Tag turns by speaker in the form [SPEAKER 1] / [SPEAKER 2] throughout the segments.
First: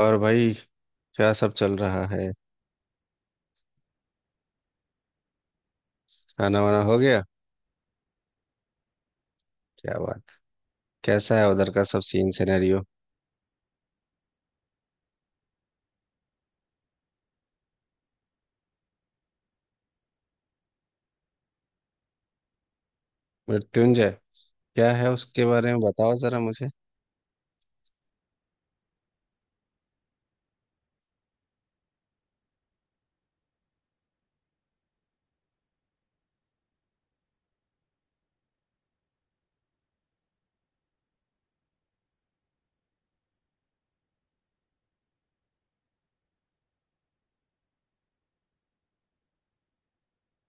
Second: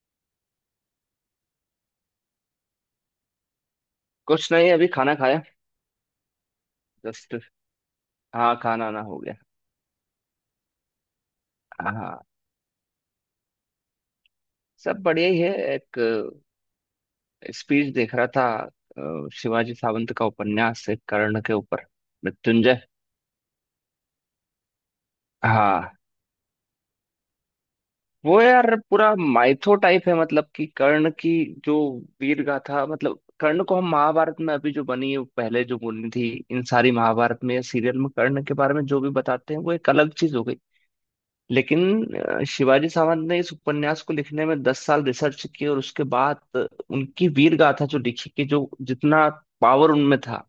[SPEAKER 1] और भाई। क्या सब चल रहा है।
[SPEAKER 2] कुछ नहीं। अभी खाना खाया।
[SPEAKER 1] खाना वाना हो गया।
[SPEAKER 2] जस्ट। हाँ, खाना ना हो गया।
[SPEAKER 1] क्या बात। कैसा है उधर का सब
[SPEAKER 2] हाँ,
[SPEAKER 1] सीन सिनेरियो।
[SPEAKER 2] सब बढ़िया ही है। एक स्पीच देख रहा था। शिवाजी सावंत का उपन्यास है कर्ण के ऊपर, मृत्युंजय।
[SPEAKER 1] मृत्युंजय। क्या है उसके बारे में
[SPEAKER 2] हाँ,
[SPEAKER 1] बताओ जरा मुझे।
[SPEAKER 2] वो यार पूरा माइथो टाइप है। मतलब कि कर्ण की जो वीर गाथा, मतलब कर्ण को हम महाभारत में, अभी जो बनी है, पहले जो बनी थी, इन सारी महाभारत में या सीरियल में कर्ण के बारे में जो भी बताते हैं वो एक अलग चीज हो गई। लेकिन शिवाजी सावंत ने इस उपन्यास को लिखने में 10 साल रिसर्च की और उसके बाद उनकी वीर गाथा जो लिखी कि जो जितना पावर उनमें था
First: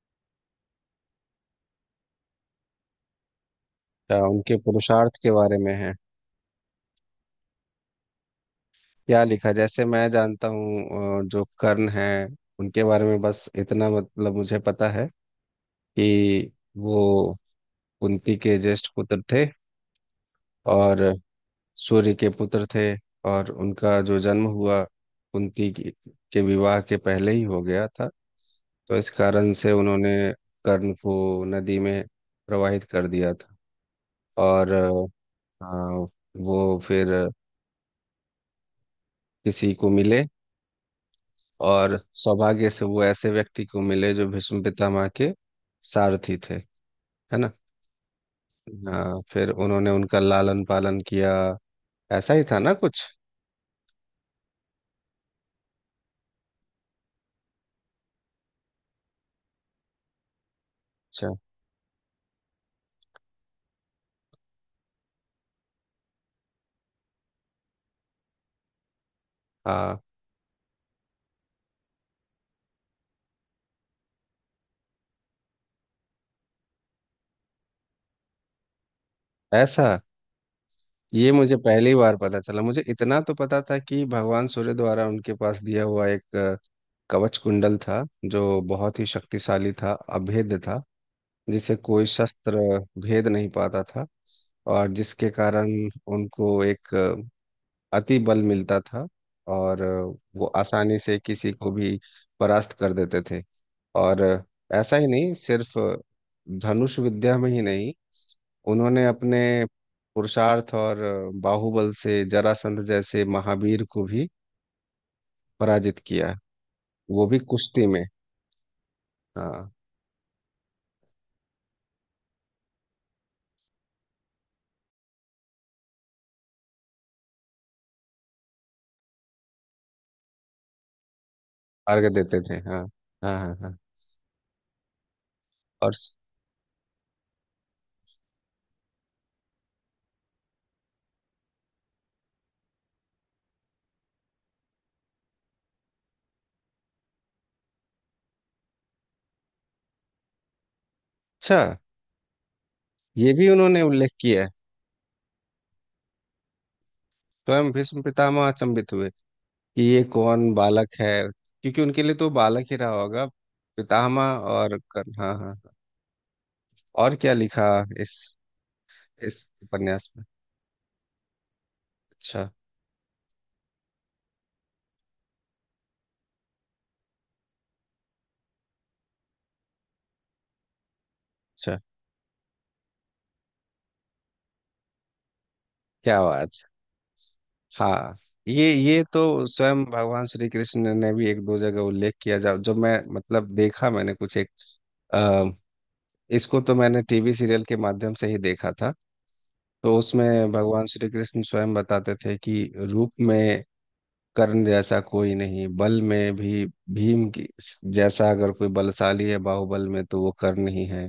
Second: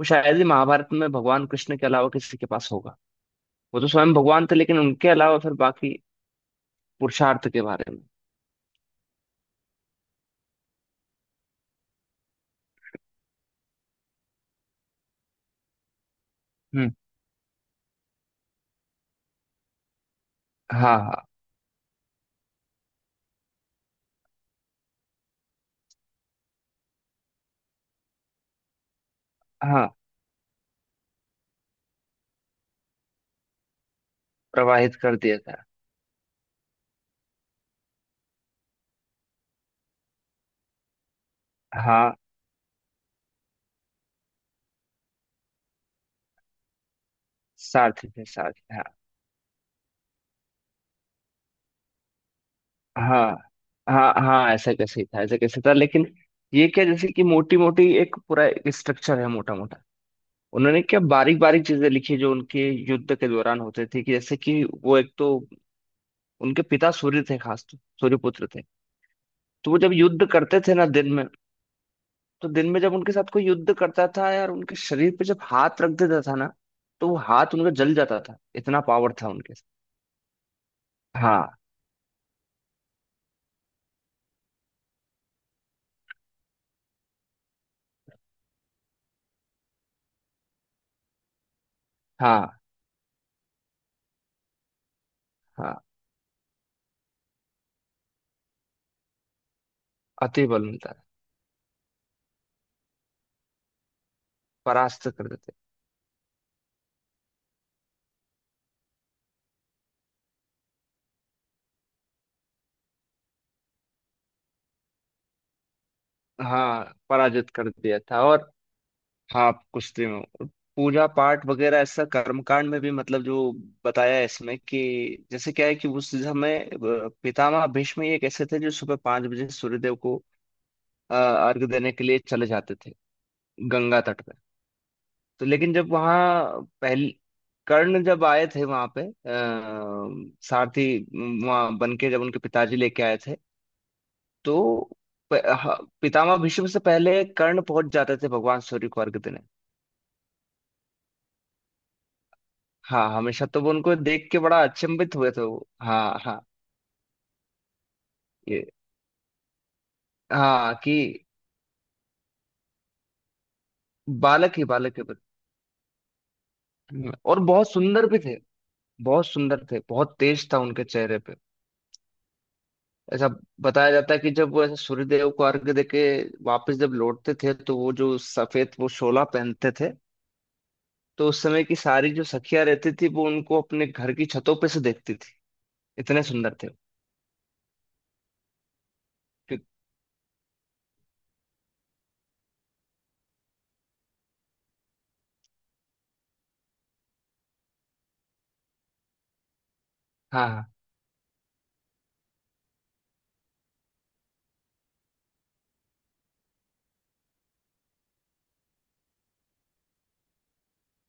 [SPEAKER 2] वो शायद ही महाभारत में भगवान कृष्ण के अलावा किसी के पास होगा। वो तो स्वयं
[SPEAKER 1] क्या
[SPEAKER 2] भगवान थे,
[SPEAKER 1] उनके
[SPEAKER 2] लेकिन उनके
[SPEAKER 1] पुरुषार्थ के
[SPEAKER 2] अलावा फिर
[SPEAKER 1] बारे में है।
[SPEAKER 2] बाकी पुरुषार्थ के बारे में।
[SPEAKER 1] क्या लिखा जैसे मैं जानता हूँ जो कर्ण है। उनके बारे में बस इतना मतलब मुझे पता है कि
[SPEAKER 2] हम्म।
[SPEAKER 1] वो कुंती के ज्येष्ठ पुत्र थे
[SPEAKER 2] हाँ
[SPEAKER 1] और
[SPEAKER 2] हाँ।
[SPEAKER 1] सूर्य के पुत्र थे। और उनका जो जन्म हुआ कुंती के विवाह के पहले ही हो गया था। तो इस कारण से
[SPEAKER 2] हाँ,
[SPEAKER 1] उन्होंने कर्ण को नदी में प्रवाहित कर दिया था। और
[SPEAKER 2] प्रवाहित कर दिया था।
[SPEAKER 1] हाँ, वो फिर किसी को मिले और
[SPEAKER 2] हाँ,
[SPEAKER 1] सौभाग्य से वो ऐसे व्यक्ति को मिले जो भीष्म पितामह के सारथी थे, है ना।
[SPEAKER 2] सारथी थे, सारथी, हाँ।
[SPEAKER 1] हाँ, फिर उन्होंने उनका लालन पालन किया। ऐसा ही था ना कुछ।
[SPEAKER 2] हाँ हाँ। हाँ, ऐसा कैसे ही था, ऐसा कैसे था लेकिन ये क्या, जैसे कि मोटी मोटी एक पूरा स्ट्रक्चर है, मोटा मोटा। उन्होंने क्या
[SPEAKER 1] अच्छा।
[SPEAKER 2] बारीक बारीक चीजें लिखी जो उनके युद्ध के दौरान होते थे। कि जैसे कि वो एक तो उनके पिता सूर्य थे, खास तो सूर्यपुत्र थे। तो वो जब
[SPEAKER 1] हाँ।
[SPEAKER 2] युद्ध करते थे ना दिन में, तो दिन में जब उनके साथ कोई युद्ध करता था यार, उनके शरीर पे जब हाथ रख देता था ना, तो वो हाथ उनका जल जाता था। इतना पावर था उनके साथ।
[SPEAKER 1] ऐसा ये
[SPEAKER 2] हाँ।
[SPEAKER 1] मुझे पहली बार पता चला। मुझे इतना तो पता था कि भगवान सूर्य द्वारा उनके पास दिया हुआ एक कवच कुंडल था, जो बहुत ही शक्तिशाली था, अभेद्य था, जिसे कोई
[SPEAKER 2] हाँ।
[SPEAKER 1] शस्त्र भेद नहीं पाता था। और जिसके कारण
[SPEAKER 2] हाँ,
[SPEAKER 1] उनको एक अति बल मिलता था और वो
[SPEAKER 2] अति बल मिलता
[SPEAKER 1] आसानी
[SPEAKER 2] था।
[SPEAKER 1] से किसी को भी परास्त कर देते थे। और ऐसा ही
[SPEAKER 2] परास्त कर
[SPEAKER 1] नहीं,
[SPEAKER 2] देते।
[SPEAKER 1] सिर्फ धनुष विद्या में ही नहीं, उन्होंने अपने पुरुषार्थ और बाहुबल से जरासंध जैसे महावीर को भी पराजित किया,
[SPEAKER 2] हाँ,
[SPEAKER 1] वो भी
[SPEAKER 2] पराजित कर
[SPEAKER 1] कुश्ती
[SPEAKER 2] दिया
[SPEAKER 1] में।
[SPEAKER 2] था। और हाँ, आप
[SPEAKER 1] हाँ।
[SPEAKER 2] कुश्ती में हो। पूजा पाठ वगैरह ऐसा कर्मकांड में भी। मतलब जो बताया है इसमें कि जैसे क्या है कि उस समय पितामह भीष्म एक ऐसे थे जो सुबह 5 बजे सूर्यदेव को अर्घ देने
[SPEAKER 1] अर्घ
[SPEAKER 2] के लिए
[SPEAKER 1] देते
[SPEAKER 2] चले
[SPEAKER 1] थे।
[SPEAKER 2] जाते
[SPEAKER 1] हाँ
[SPEAKER 2] थे,
[SPEAKER 1] हाँ हाँ हाँ।
[SPEAKER 2] गंगा तट पे। तो लेकिन जब
[SPEAKER 1] और स-
[SPEAKER 2] वहाँ पहली कर्ण जब आए थे वहां पे सारथी वहां बन के जब उनके पिताजी लेके आए थे, तो पितामह भीष्म से पहले कर्ण पहुंच जाते थे भगवान सूर्य को अर्घ देने।
[SPEAKER 1] अच्छा।
[SPEAKER 2] हाँ
[SPEAKER 1] ये
[SPEAKER 2] हमेशा।
[SPEAKER 1] भी
[SPEAKER 2] तो वो
[SPEAKER 1] उन्होंने
[SPEAKER 2] उनको
[SPEAKER 1] उल्लेख
[SPEAKER 2] देख के
[SPEAKER 1] किया है,
[SPEAKER 2] बड़ा अचंभित हुए थे वो। हाँ हाँ।
[SPEAKER 1] स्वयं भीष्म पितामह
[SPEAKER 2] ये।
[SPEAKER 1] अचंभित हुए कि ये कौन
[SPEAKER 2] हाँ
[SPEAKER 1] बालक
[SPEAKER 2] कि
[SPEAKER 1] है, क्योंकि उनके लिए तो बालक ही रहा होगा पितामह।
[SPEAKER 2] बालक ही
[SPEAKER 1] और
[SPEAKER 2] बालक है
[SPEAKER 1] कर्ण,
[SPEAKER 2] बस।
[SPEAKER 1] हाँ हाँ हाँ। और क्या
[SPEAKER 2] और
[SPEAKER 1] लिखा
[SPEAKER 2] बहुत सुंदर
[SPEAKER 1] इस
[SPEAKER 2] भी थे। बहुत
[SPEAKER 1] इस
[SPEAKER 2] सुंदर थे,
[SPEAKER 1] उपन्यास
[SPEAKER 2] बहुत
[SPEAKER 1] में।
[SPEAKER 2] तेज था उनके चेहरे पे।
[SPEAKER 1] अच्छा
[SPEAKER 2] ऐसा बताया जाता है कि जब वो ऐसे सूर्यदेव को अर्घ देके वापस जब लौटते थे, तो वो जो सफेद वो शोला पहनते थे, तो उस समय की
[SPEAKER 1] अच्छा।
[SPEAKER 2] सारी जो सखियां रहती थी वो उनको अपने घर की छतों पे से देखती थी।
[SPEAKER 1] क्या
[SPEAKER 2] इतने सुंदर
[SPEAKER 1] बात।
[SPEAKER 2] थे वो।
[SPEAKER 1] हाँ, ये तो
[SPEAKER 2] कि-।
[SPEAKER 1] स्वयं भगवान श्री कृष्ण ने भी एक दो जगह उल्लेख किया। जब जब मैं मतलब देखा, मैंने कुछ एक अ, इसको तो मैंने टीवी सीरियल के माध्यम से ही देखा था। तो उसमें
[SPEAKER 2] हाँ
[SPEAKER 1] भगवान श्री कृष्ण स्वयं बताते थे कि रूप में कर्ण जैसा कोई नहीं, बल में भी भीम की जैसा अगर कोई बलशाली है बाहुबल में तो वो कर्ण ही है,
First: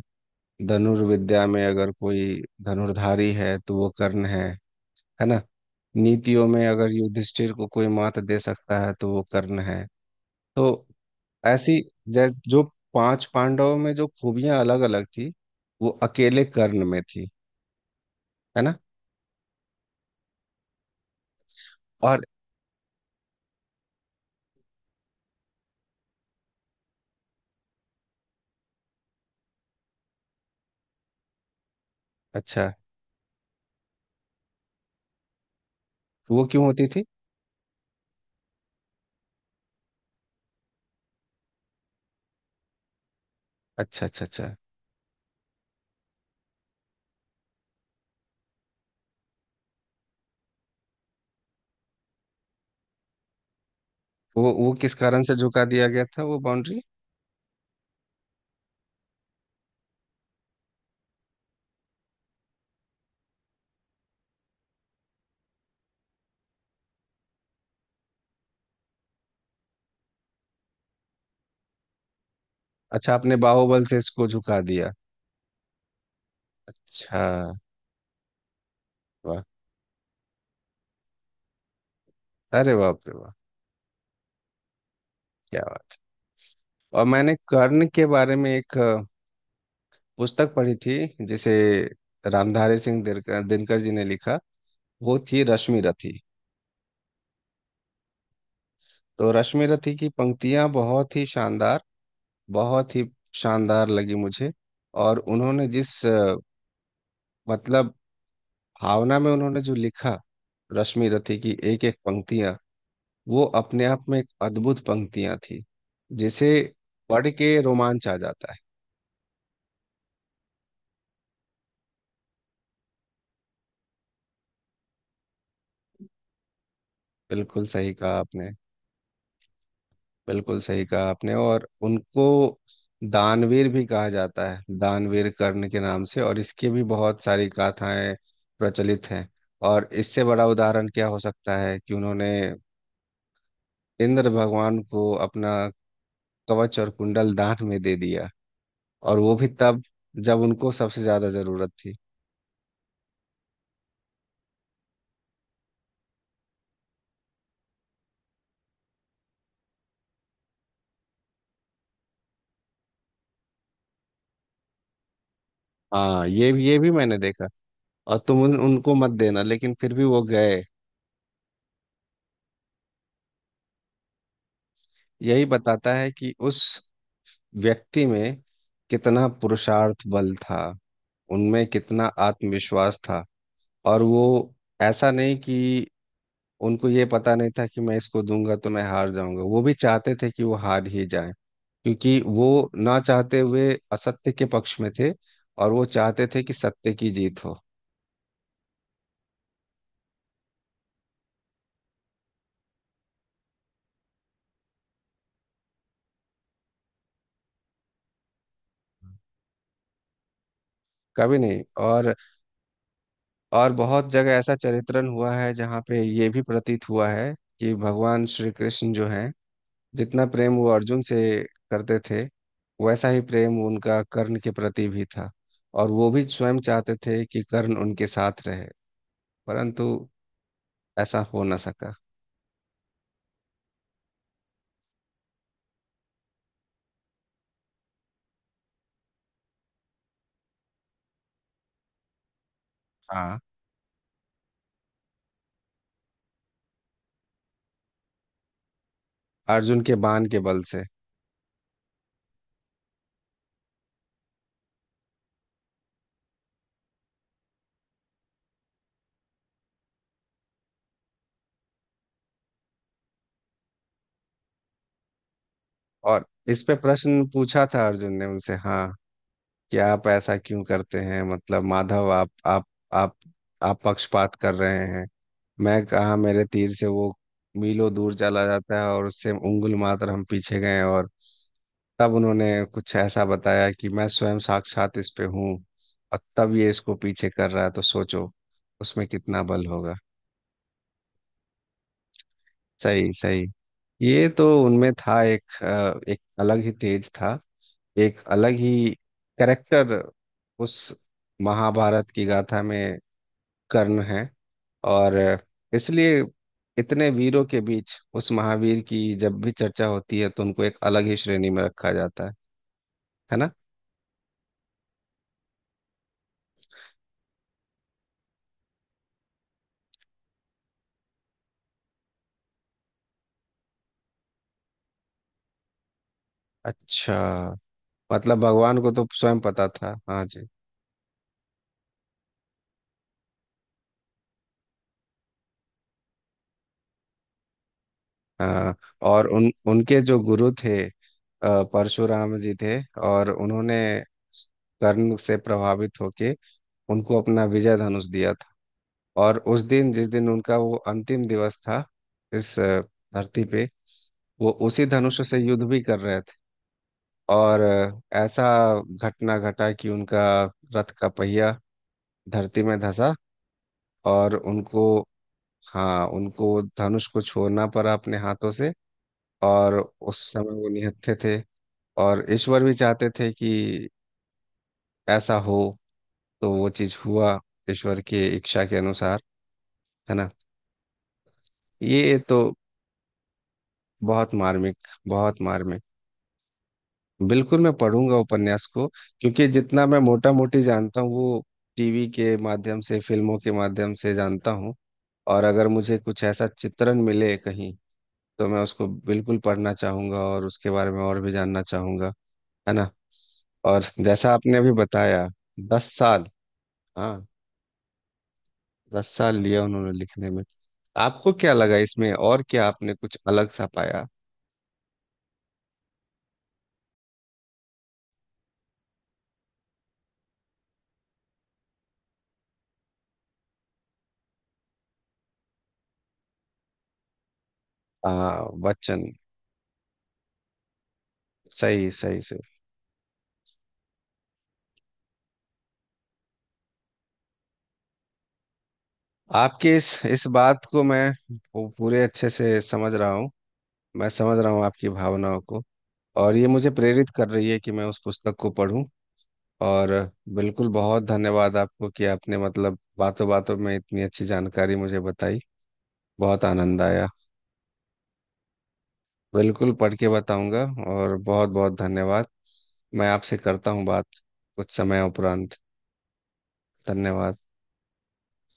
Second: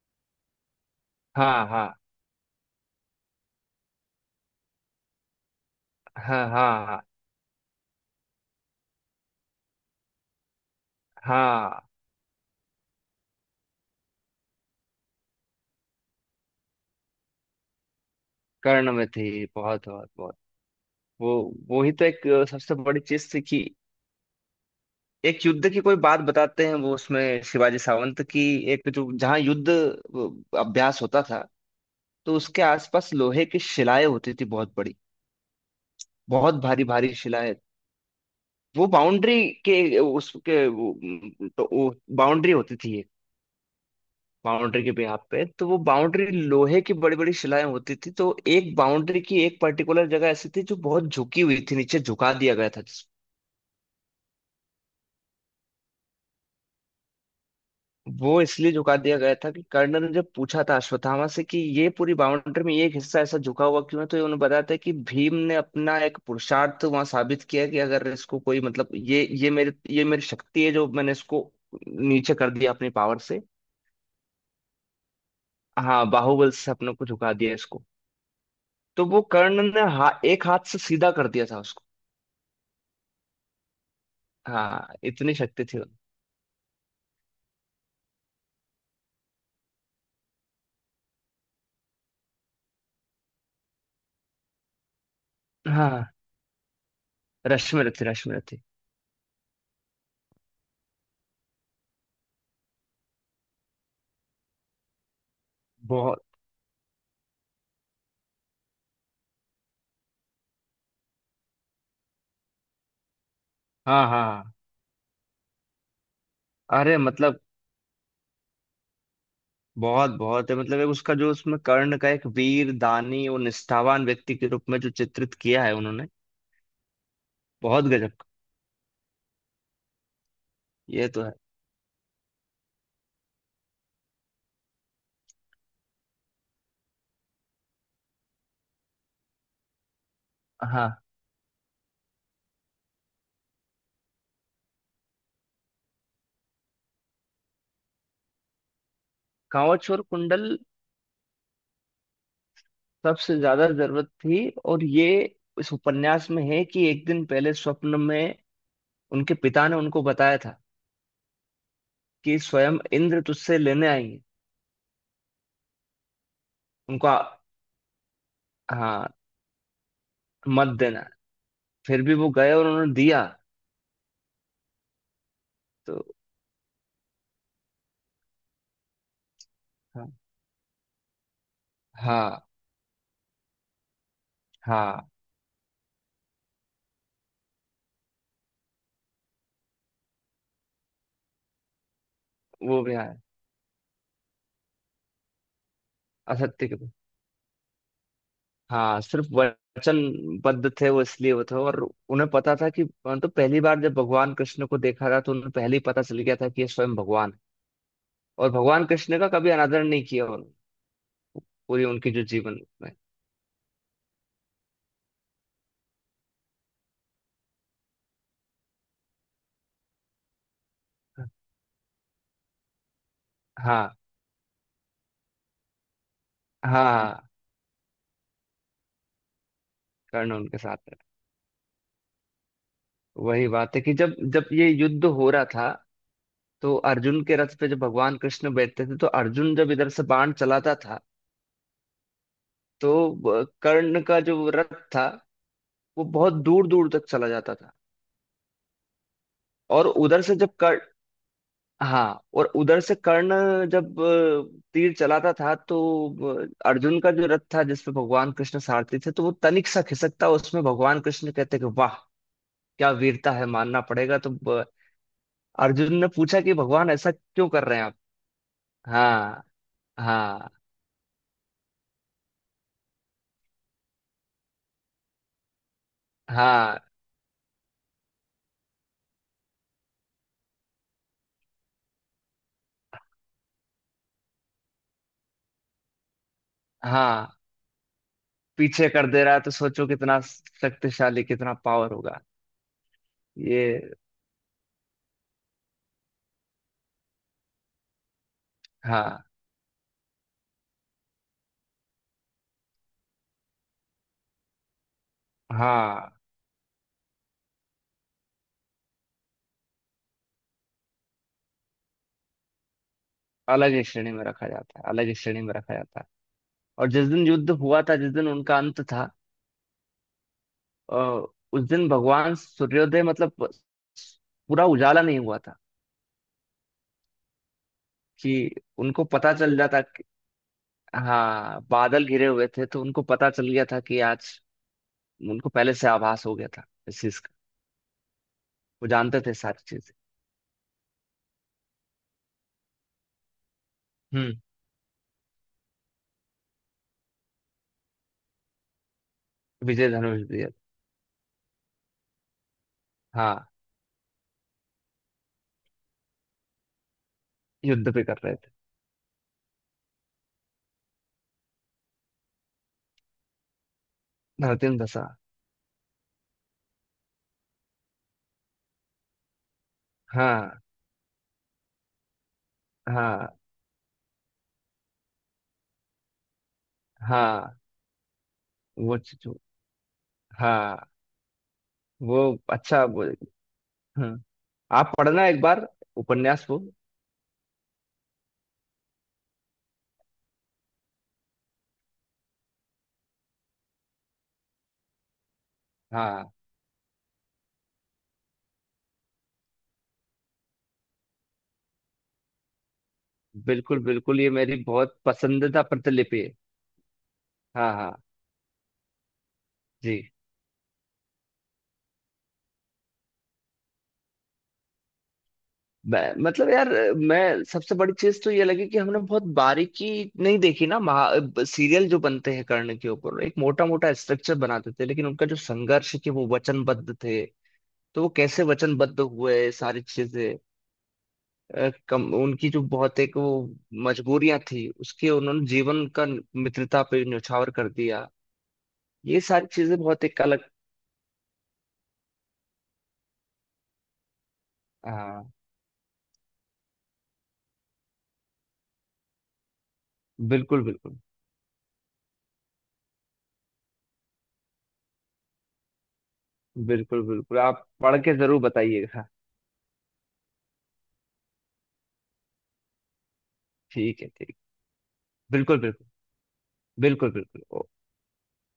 [SPEAKER 1] धनुर्विद्या में
[SPEAKER 2] हाँ हाँ
[SPEAKER 1] अगर कोई धनुर्धारी है तो वो कर्ण है ना,
[SPEAKER 2] हाँ।
[SPEAKER 1] नीतियों में
[SPEAKER 2] हाँ हाँ
[SPEAKER 1] अगर
[SPEAKER 2] हाँ।
[SPEAKER 1] युधिष्ठिर को कोई मात दे सकता है तो वो कर्ण है। तो
[SPEAKER 2] हाँ,
[SPEAKER 1] ऐसी जो पांच पांडवों में जो खूबियां अलग अलग थी वो अकेले कर्ण में थी, है ना।
[SPEAKER 2] कर्ण में थी, बहुत बहुत बहुत। वो वो ही तो
[SPEAKER 1] और।
[SPEAKER 2] एक सबसे बड़ी चीज थी कि एक युद्ध की कोई बात बताते हैं वो उसमें शिवाजी सावंत की। एक जो जहाँ युद्ध अभ्यास होता था, तो उसके
[SPEAKER 1] अच्छा।
[SPEAKER 2] आसपास लोहे की शिलाएं होती थी, बहुत बड़ी।
[SPEAKER 1] वो
[SPEAKER 2] बहुत
[SPEAKER 1] क्यों
[SPEAKER 2] भारी
[SPEAKER 1] होती थी।
[SPEAKER 2] भारी शिलाएं। वो बाउंड्री के उसके वो, तो वो बाउंड्री होती थी ये,
[SPEAKER 1] अच्छा अच्छा अच्छा।
[SPEAKER 2] बाउंड्री के यहाँ पे। तो वो बाउंड्री लोहे की बड़ी बड़ी शिलाएं होती थी। तो एक बाउंड्री की एक पर्टिकुलर जगह ऐसी थी जो बहुत झुकी हुई थी, नीचे झुका दिया गया था।
[SPEAKER 1] वो किस कारण से झुका दिया गया था वो बाउंड्री।
[SPEAKER 2] वो इसलिए झुका दिया गया था कि कर्नल ने जब पूछा था अश्वत्थामा से कि ये पूरी बाउंड्री में ये एक हिस्सा ऐसा झुका हुआ क्यों है, तो उन्होंने बताया था कि भीम ने अपना एक पुरुषार्थ वहां साबित किया कि अगर इसको कोई, मतलब ये मेरे ये मेरी शक्ति है जो मैंने इसको नीचे कर दिया अपनी
[SPEAKER 1] अच्छा,
[SPEAKER 2] पावर
[SPEAKER 1] आपने
[SPEAKER 2] से।
[SPEAKER 1] बाहुबल से इसको झुका दिया।
[SPEAKER 2] हाँ, बाहुबल से अपने को
[SPEAKER 1] अच्छा।
[SPEAKER 2] झुका दिया इसको। तो वो
[SPEAKER 1] वाह।
[SPEAKER 2] कर्णन ने हा, एक हाथ से सीधा कर दिया था उसको।
[SPEAKER 1] अरे बाप रे, वाह।
[SPEAKER 2] हाँ, इतनी
[SPEAKER 1] क्या
[SPEAKER 2] शक्ति थी उन-।
[SPEAKER 1] बात। और मैंने कर्ण के बारे में एक पुस्तक पढ़ी थी जिसे रामधारी सिंह दिनकर, दिनकर जी ने लिखा। वो थी रश्मि
[SPEAKER 2] हाँ,
[SPEAKER 1] रथी।
[SPEAKER 2] रश्मि रथी, रश्मि रथी।
[SPEAKER 1] तो रश्मि रथी की पंक्तियां बहुत ही शानदार, बहुत ही शानदार लगी मुझे। और उन्होंने जिस
[SPEAKER 2] बहुत।
[SPEAKER 1] मतलब भावना में उन्होंने जो लिखा, रश्मि रथी की एक एक पंक्तियां वो अपने आप
[SPEAKER 2] हाँ
[SPEAKER 1] में
[SPEAKER 2] हाँ
[SPEAKER 1] एक
[SPEAKER 2] हाँ।
[SPEAKER 1] अद्भुत पंक्तियां थी, जिसे
[SPEAKER 2] अरे
[SPEAKER 1] पढ़
[SPEAKER 2] मतलब
[SPEAKER 1] के रोमांच आ जाता है।
[SPEAKER 2] बहुत बहुत है। मतलब एक उसका जो उसमें कर्ण का एक वीर दानी और निष्ठावान व्यक्ति के रूप में जो चित्रित किया है उन्होंने,
[SPEAKER 1] बिल्कुल
[SPEAKER 2] बहुत
[SPEAKER 1] सही
[SPEAKER 2] गजब
[SPEAKER 1] कहा
[SPEAKER 2] का।
[SPEAKER 1] आपने। बिल्कुल सही कहा
[SPEAKER 2] ये तो है।
[SPEAKER 1] आपने। और उनको दानवीर भी कहा जाता है, दानवीर कर्ण के नाम से, और इसकी भी बहुत सारी गाथाएं प्रचलित हैं। और इससे बड़ा उदाहरण
[SPEAKER 2] हाँ,
[SPEAKER 1] क्या हो सकता है कि उन्होंने इंद्र भगवान को अपना कवच और कुंडल दान में दे दिया, और वो भी तब
[SPEAKER 2] कांवच और
[SPEAKER 1] जब
[SPEAKER 2] कुंडल
[SPEAKER 1] उनको सबसे ज्यादा जरूरत थी।
[SPEAKER 2] सबसे ज्यादा जरूरत थी। और ये, इस उपन्यास में है कि एक दिन पहले स्वप्न में उनके पिता ने उनको बताया था कि स्वयं इंद्र तुझसे लेने आएंगे।
[SPEAKER 1] हाँ, ये भी
[SPEAKER 2] उनको
[SPEAKER 1] मैंने
[SPEAKER 2] आ-।
[SPEAKER 1] देखा। और तुम उनको
[SPEAKER 2] हाँ,
[SPEAKER 1] मत देना, लेकिन फिर भी वो गए।
[SPEAKER 2] मत देना। फिर भी वो गए और उन्होंने दिया।
[SPEAKER 1] यही बताता
[SPEAKER 2] तो
[SPEAKER 1] है कि उस व्यक्ति में कितना पुरुषार्थ
[SPEAKER 2] हाँ
[SPEAKER 1] बल था, उनमें कितना
[SPEAKER 2] हाँ
[SPEAKER 1] आत्मविश्वास था। और वो,
[SPEAKER 2] हाँ,
[SPEAKER 1] ऐसा नहीं कि उनको ये पता नहीं था कि मैं इसको दूंगा तो मैं हार जाऊंगा, वो भी चाहते थे कि वो हार ही जाए, क्योंकि वो
[SPEAKER 2] वो भी
[SPEAKER 1] ना
[SPEAKER 2] आया।
[SPEAKER 1] चाहते हुए असत्य के पक्ष में थे और वो चाहते थे कि
[SPEAKER 2] असत्य के।
[SPEAKER 1] सत्य की जीत हो।
[SPEAKER 2] हाँ, सिर्फ वचनबद्ध थे वो, इसलिए वो थे। और उन्हें पता था कि, मतलब पहली बार जब भगवान कृष्ण को देखा था तो उन्हें पहले ही पता चल गया था कि ये स्वयं भगवान है, और भगवान कृष्ण का कभी अनादर नहीं किया उन्होंने
[SPEAKER 1] कभी नहीं।
[SPEAKER 2] पूरी उनकी
[SPEAKER 1] और
[SPEAKER 2] जो जीवन में।
[SPEAKER 1] और बहुत जगह ऐसा चरित्रण हुआ है जहाँ पे ये भी प्रतीत हुआ है कि भगवान श्री कृष्ण जो हैं, जितना प्रेम वो अर्जुन से करते थे वैसा ही प्रेम
[SPEAKER 2] हाँ
[SPEAKER 1] उनका कर्ण के प्रति भी था। और वो भी स्वयं चाहते थे
[SPEAKER 2] हाँ।
[SPEAKER 1] कि कर्ण उनके साथ रहे, परंतु
[SPEAKER 2] कर्ण उनके साथ है।
[SPEAKER 1] ऐसा हो न सका।
[SPEAKER 2] वही बात है कि जब जब ये युद्ध हो रहा था तो अर्जुन के रथ पे जब भगवान कृष्ण बैठते थे तो अर्जुन जब इधर से बाण चलाता था तो
[SPEAKER 1] हाँ।
[SPEAKER 2] ब- कर्ण का जो रथ था वो बहुत दूर दूर तक चला जाता था।
[SPEAKER 1] अर्जुन
[SPEAKER 2] और
[SPEAKER 1] के
[SPEAKER 2] उधर
[SPEAKER 1] बाण
[SPEAKER 2] से
[SPEAKER 1] के
[SPEAKER 2] जब
[SPEAKER 1] बल
[SPEAKER 2] कर,
[SPEAKER 1] से।
[SPEAKER 2] हाँ और उधर से कर्ण जब तीर चलाता था तो अर्जुन का जो रथ था जिसपे भगवान कृष्ण सारथी थे तो वो तनिक सा खिसकता। उसमें भगवान कृष्ण कहते कि वाह, क्या वीरता है, मानना पड़ेगा। तो अ, अर्जुन ने
[SPEAKER 1] और
[SPEAKER 2] पूछा कि
[SPEAKER 1] इस पे
[SPEAKER 2] भगवान ऐसा
[SPEAKER 1] प्रश्न
[SPEAKER 2] क्यों कर
[SPEAKER 1] पूछा
[SPEAKER 2] रहे हैं
[SPEAKER 1] था
[SPEAKER 2] आप।
[SPEAKER 1] अर्जुन ने उनसे, हाँ,
[SPEAKER 2] हाँ
[SPEAKER 1] कि आप ऐसा
[SPEAKER 2] हाँ
[SPEAKER 1] क्यों करते हैं, मतलब माधव, आप आप आप पक्षपात कर रहे हैं। मैं कहा मेरे तीर
[SPEAKER 2] हाँ
[SPEAKER 1] से वो मीलों दूर चला जाता है और उससे उंगुल मात्र हम पीछे गए। और तब उन्होंने कुछ ऐसा बताया कि मैं स्वयं साक्षात इस पे हूँ और तब ये इसको
[SPEAKER 2] हाँ।
[SPEAKER 1] पीछे कर रहा है, तो सोचो
[SPEAKER 2] पीछे
[SPEAKER 1] उसमें
[SPEAKER 2] कर दे रहा है
[SPEAKER 1] कितना
[SPEAKER 2] तो
[SPEAKER 1] बल
[SPEAKER 2] सोचो
[SPEAKER 1] होगा।
[SPEAKER 2] कितना शक्तिशाली, कितना पावर होगा।
[SPEAKER 1] सही सही।
[SPEAKER 2] ये।
[SPEAKER 1] ये तो उनमें था, एक एक अलग ही तेज था, एक अलग ही
[SPEAKER 2] हाँ
[SPEAKER 1] कैरेक्टर उस महाभारत की गाथा में कर्ण है। और
[SPEAKER 2] हाँ।
[SPEAKER 1] इसलिए इतने वीरों के बीच उस महावीर की जब भी चर्चा होती है तो उनको एक अलग ही श्रेणी में रखा जाता है ना।
[SPEAKER 2] अलग ही श्रेणी में रखा जाता है, अलग ही श्रेणी में रखा जाता है। और जिस दिन युद्ध हुआ था, जिस दिन उनका अंत था, अ, उस दिन भगवान सूर्योदय, मतलब पूरा उजाला नहीं हुआ था
[SPEAKER 1] अच्छा। मतलब
[SPEAKER 2] कि
[SPEAKER 1] भगवान को
[SPEAKER 2] उनको
[SPEAKER 1] तो
[SPEAKER 2] पता
[SPEAKER 1] स्वयं
[SPEAKER 2] चल
[SPEAKER 1] पता
[SPEAKER 2] जाता
[SPEAKER 1] था,
[SPEAKER 2] कि।
[SPEAKER 1] हाँ जी।
[SPEAKER 2] हाँ, बादल घिरे हुए थे तो उनको पता चल गया था कि आज उनको पहले से आभास हो गया था इस चीज का।
[SPEAKER 1] हाँ।
[SPEAKER 2] वो जानते
[SPEAKER 1] और
[SPEAKER 2] थे
[SPEAKER 1] उन
[SPEAKER 2] सारी चीजें।
[SPEAKER 1] उनके जो गुरु थे, परशुराम जी थे, और उन्होंने
[SPEAKER 2] हम्म।
[SPEAKER 1] कर्ण से प्रभावित होके उनको अपना विजय धनुष दिया था। और उस
[SPEAKER 2] विजय
[SPEAKER 1] दिन, जिस
[SPEAKER 2] धनुष
[SPEAKER 1] दिन
[SPEAKER 2] दिए।
[SPEAKER 1] उनका वो अंतिम दिवस था इस धरती
[SPEAKER 2] हाँ,
[SPEAKER 1] पे, वो उसी धनुष से युद्ध भी कर रहे थे। और
[SPEAKER 2] युद्ध पे कर रहे
[SPEAKER 1] ऐसा
[SPEAKER 2] थे।
[SPEAKER 1] घटना घटा कि उनका रथ का पहिया धरती में धंसा और
[SPEAKER 2] धरती में
[SPEAKER 1] उनको,
[SPEAKER 2] धंसा।
[SPEAKER 1] हाँ, उनको धनुष को छोड़ना पड़ा अपने हाथों से। और उस समय
[SPEAKER 2] हाँ
[SPEAKER 1] वो निहत्थे थे और ईश्वर भी चाहते थे
[SPEAKER 2] हाँ
[SPEAKER 1] कि ऐसा हो, तो वो चीज हुआ
[SPEAKER 2] हाँ।
[SPEAKER 1] ईश्वर के इच्छा के
[SPEAKER 2] वो
[SPEAKER 1] अनुसार,
[SPEAKER 2] चीज वो-।
[SPEAKER 1] है ना।
[SPEAKER 2] हाँ।
[SPEAKER 1] ये
[SPEAKER 2] वो
[SPEAKER 1] तो
[SPEAKER 2] अच्छा वो, हम्म,
[SPEAKER 1] बहुत मार्मिक,
[SPEAKER 2] आप पढ़ना
[SPEAKER 1] बहुत
[SPEAKER 2] एक बार
[SPEAKER 1] मार्मिक।
[SPEAKER 2] उपन्यास को।
[SPEAKER 1] बिल्कुल मैं पढ़ूंगा उपन्यास को, क्योंकि जितना मैं मोटा मोटी जानता हूँ वो टीवी के माध्यम से, फिल्मों के माध्यम से जानता हूँ। और अगर मुझे कुछ
[SPEAKER 2] हाँ,
[SPEAKER 1] ऐसा चित्रण मिले कहीं तो मैं उसको बिल्कुल पढ़ना चाहूंगा और उसके बारे में और भी जानना चाहूंगा, है ना।
[SPEAKER 2] बिल्कुल
[SPEAKER 1] और
[SPEAKER 2] बिल्कुल। ये
[SPEAKER 1] जैसा
[SPEAKER 2] मेरी
[SPEAKER 1] आपने अभी
[SPEAKER 2] बहुत
[SPEAKER 1] बताया,
[SPEAKER 2] पसंदीदा
[SPEAKER 1] दस
[SPEAKER 2] प्रतिलिपि
[SPEAKER 1] साल
[SPEAKER 2] है।
[SPEAKER 1] हाँ,
[SPEAKER 2] हाँ हाँ,
[SPEAKER 1] 10 साल लिया उन्होंने
[SPEAKER 2] जी।
[SPEAKER 1] लिखने में। आपको क्या लगा इसमें और क्या आपने कुछ अलग सा पाया।
[SPEAKER 2] मैं, मतलब यार, मैं सबसे बड़ी चीज तो ये लगी कि हमने बहुत बारीकी नहीं देखी ना, महा, सीरियल जो बनते हैं कर्ण के ऊपर एक मोटा मोटा स्ट्रक्चर बनाते थे। लेकिन उनका जो संघर्ष है कि वो वचनबद्ध थे, तो वो कैसे
[SPEAKER 1] हाँ,
[SPEAKER 2] वचनबद्ध
[SPEAKER 1] बच्चन।
[SPEAKER 2] हुए, सारी चीजें,
[SPEAKER 1] सही
[SPEAKER 2] कम
[SPEAKER 1] सही सही।
[SPEAKER 2] उनकी जो बहुत एक वो मजबूरियां थी उसके। उन्होंने जीवन का मित्रता पे न्यौछावर कर दिया। ये सारी
[SPEAKER 1] आपके
[SPEAKER 2] चीजें
[SPEAKER 1] इस
[SPEAKER 2] बहुत एक
[SPEAKER 1] इस
[SPEAKER 2] अलग।
[SPEAKER 1] बात को मैं पूरे अच्छे से समझ रहा हूँ, मैं समझ रहा हूँ आपकी
[SPEAKER 2] हाँ,
[SPEAKER 1] भावनाओं को। और ये मुझे प्रेरित कर रही है कि मैं उस पुस्तक को पढूं। और
[SPEAKER 2] बिल्कुल
[SPEAKER 1] बिल्कुल,
[SPEAKER 2] बिल्कुल।
[SPEAKER 1] बहुत धन्यवाद आपको कि आपने मतलब बातों बातों में इतनी अच्छी जानकारी मुझे बताई, बहुत आनंद
[SPEAKER 2] बिल्कुल
[SPEAKER 1] आया।
[SPEAKER 2] बिल्कुल, आप पढ़ के जरूर बताइएगा।
[SPEAKER 1] बिल्कुल पढ़ के बताऊंगा। और बहुत बहुत धन्यवाद। मैं आपसे करता हूँ
[SPEAKER 2] ठीक
[SPEAKER 1] बात
[SPEAKER 2] है, ठीक।
[SPEAKER 1] कुछ समय उपरांत।
[SPEAKER 2] बिल्कुल बिल्कुल। बिल्कुल
[SPEAKER 1] धन्यवाद।
[SPEAKER 2] बिल्कुल।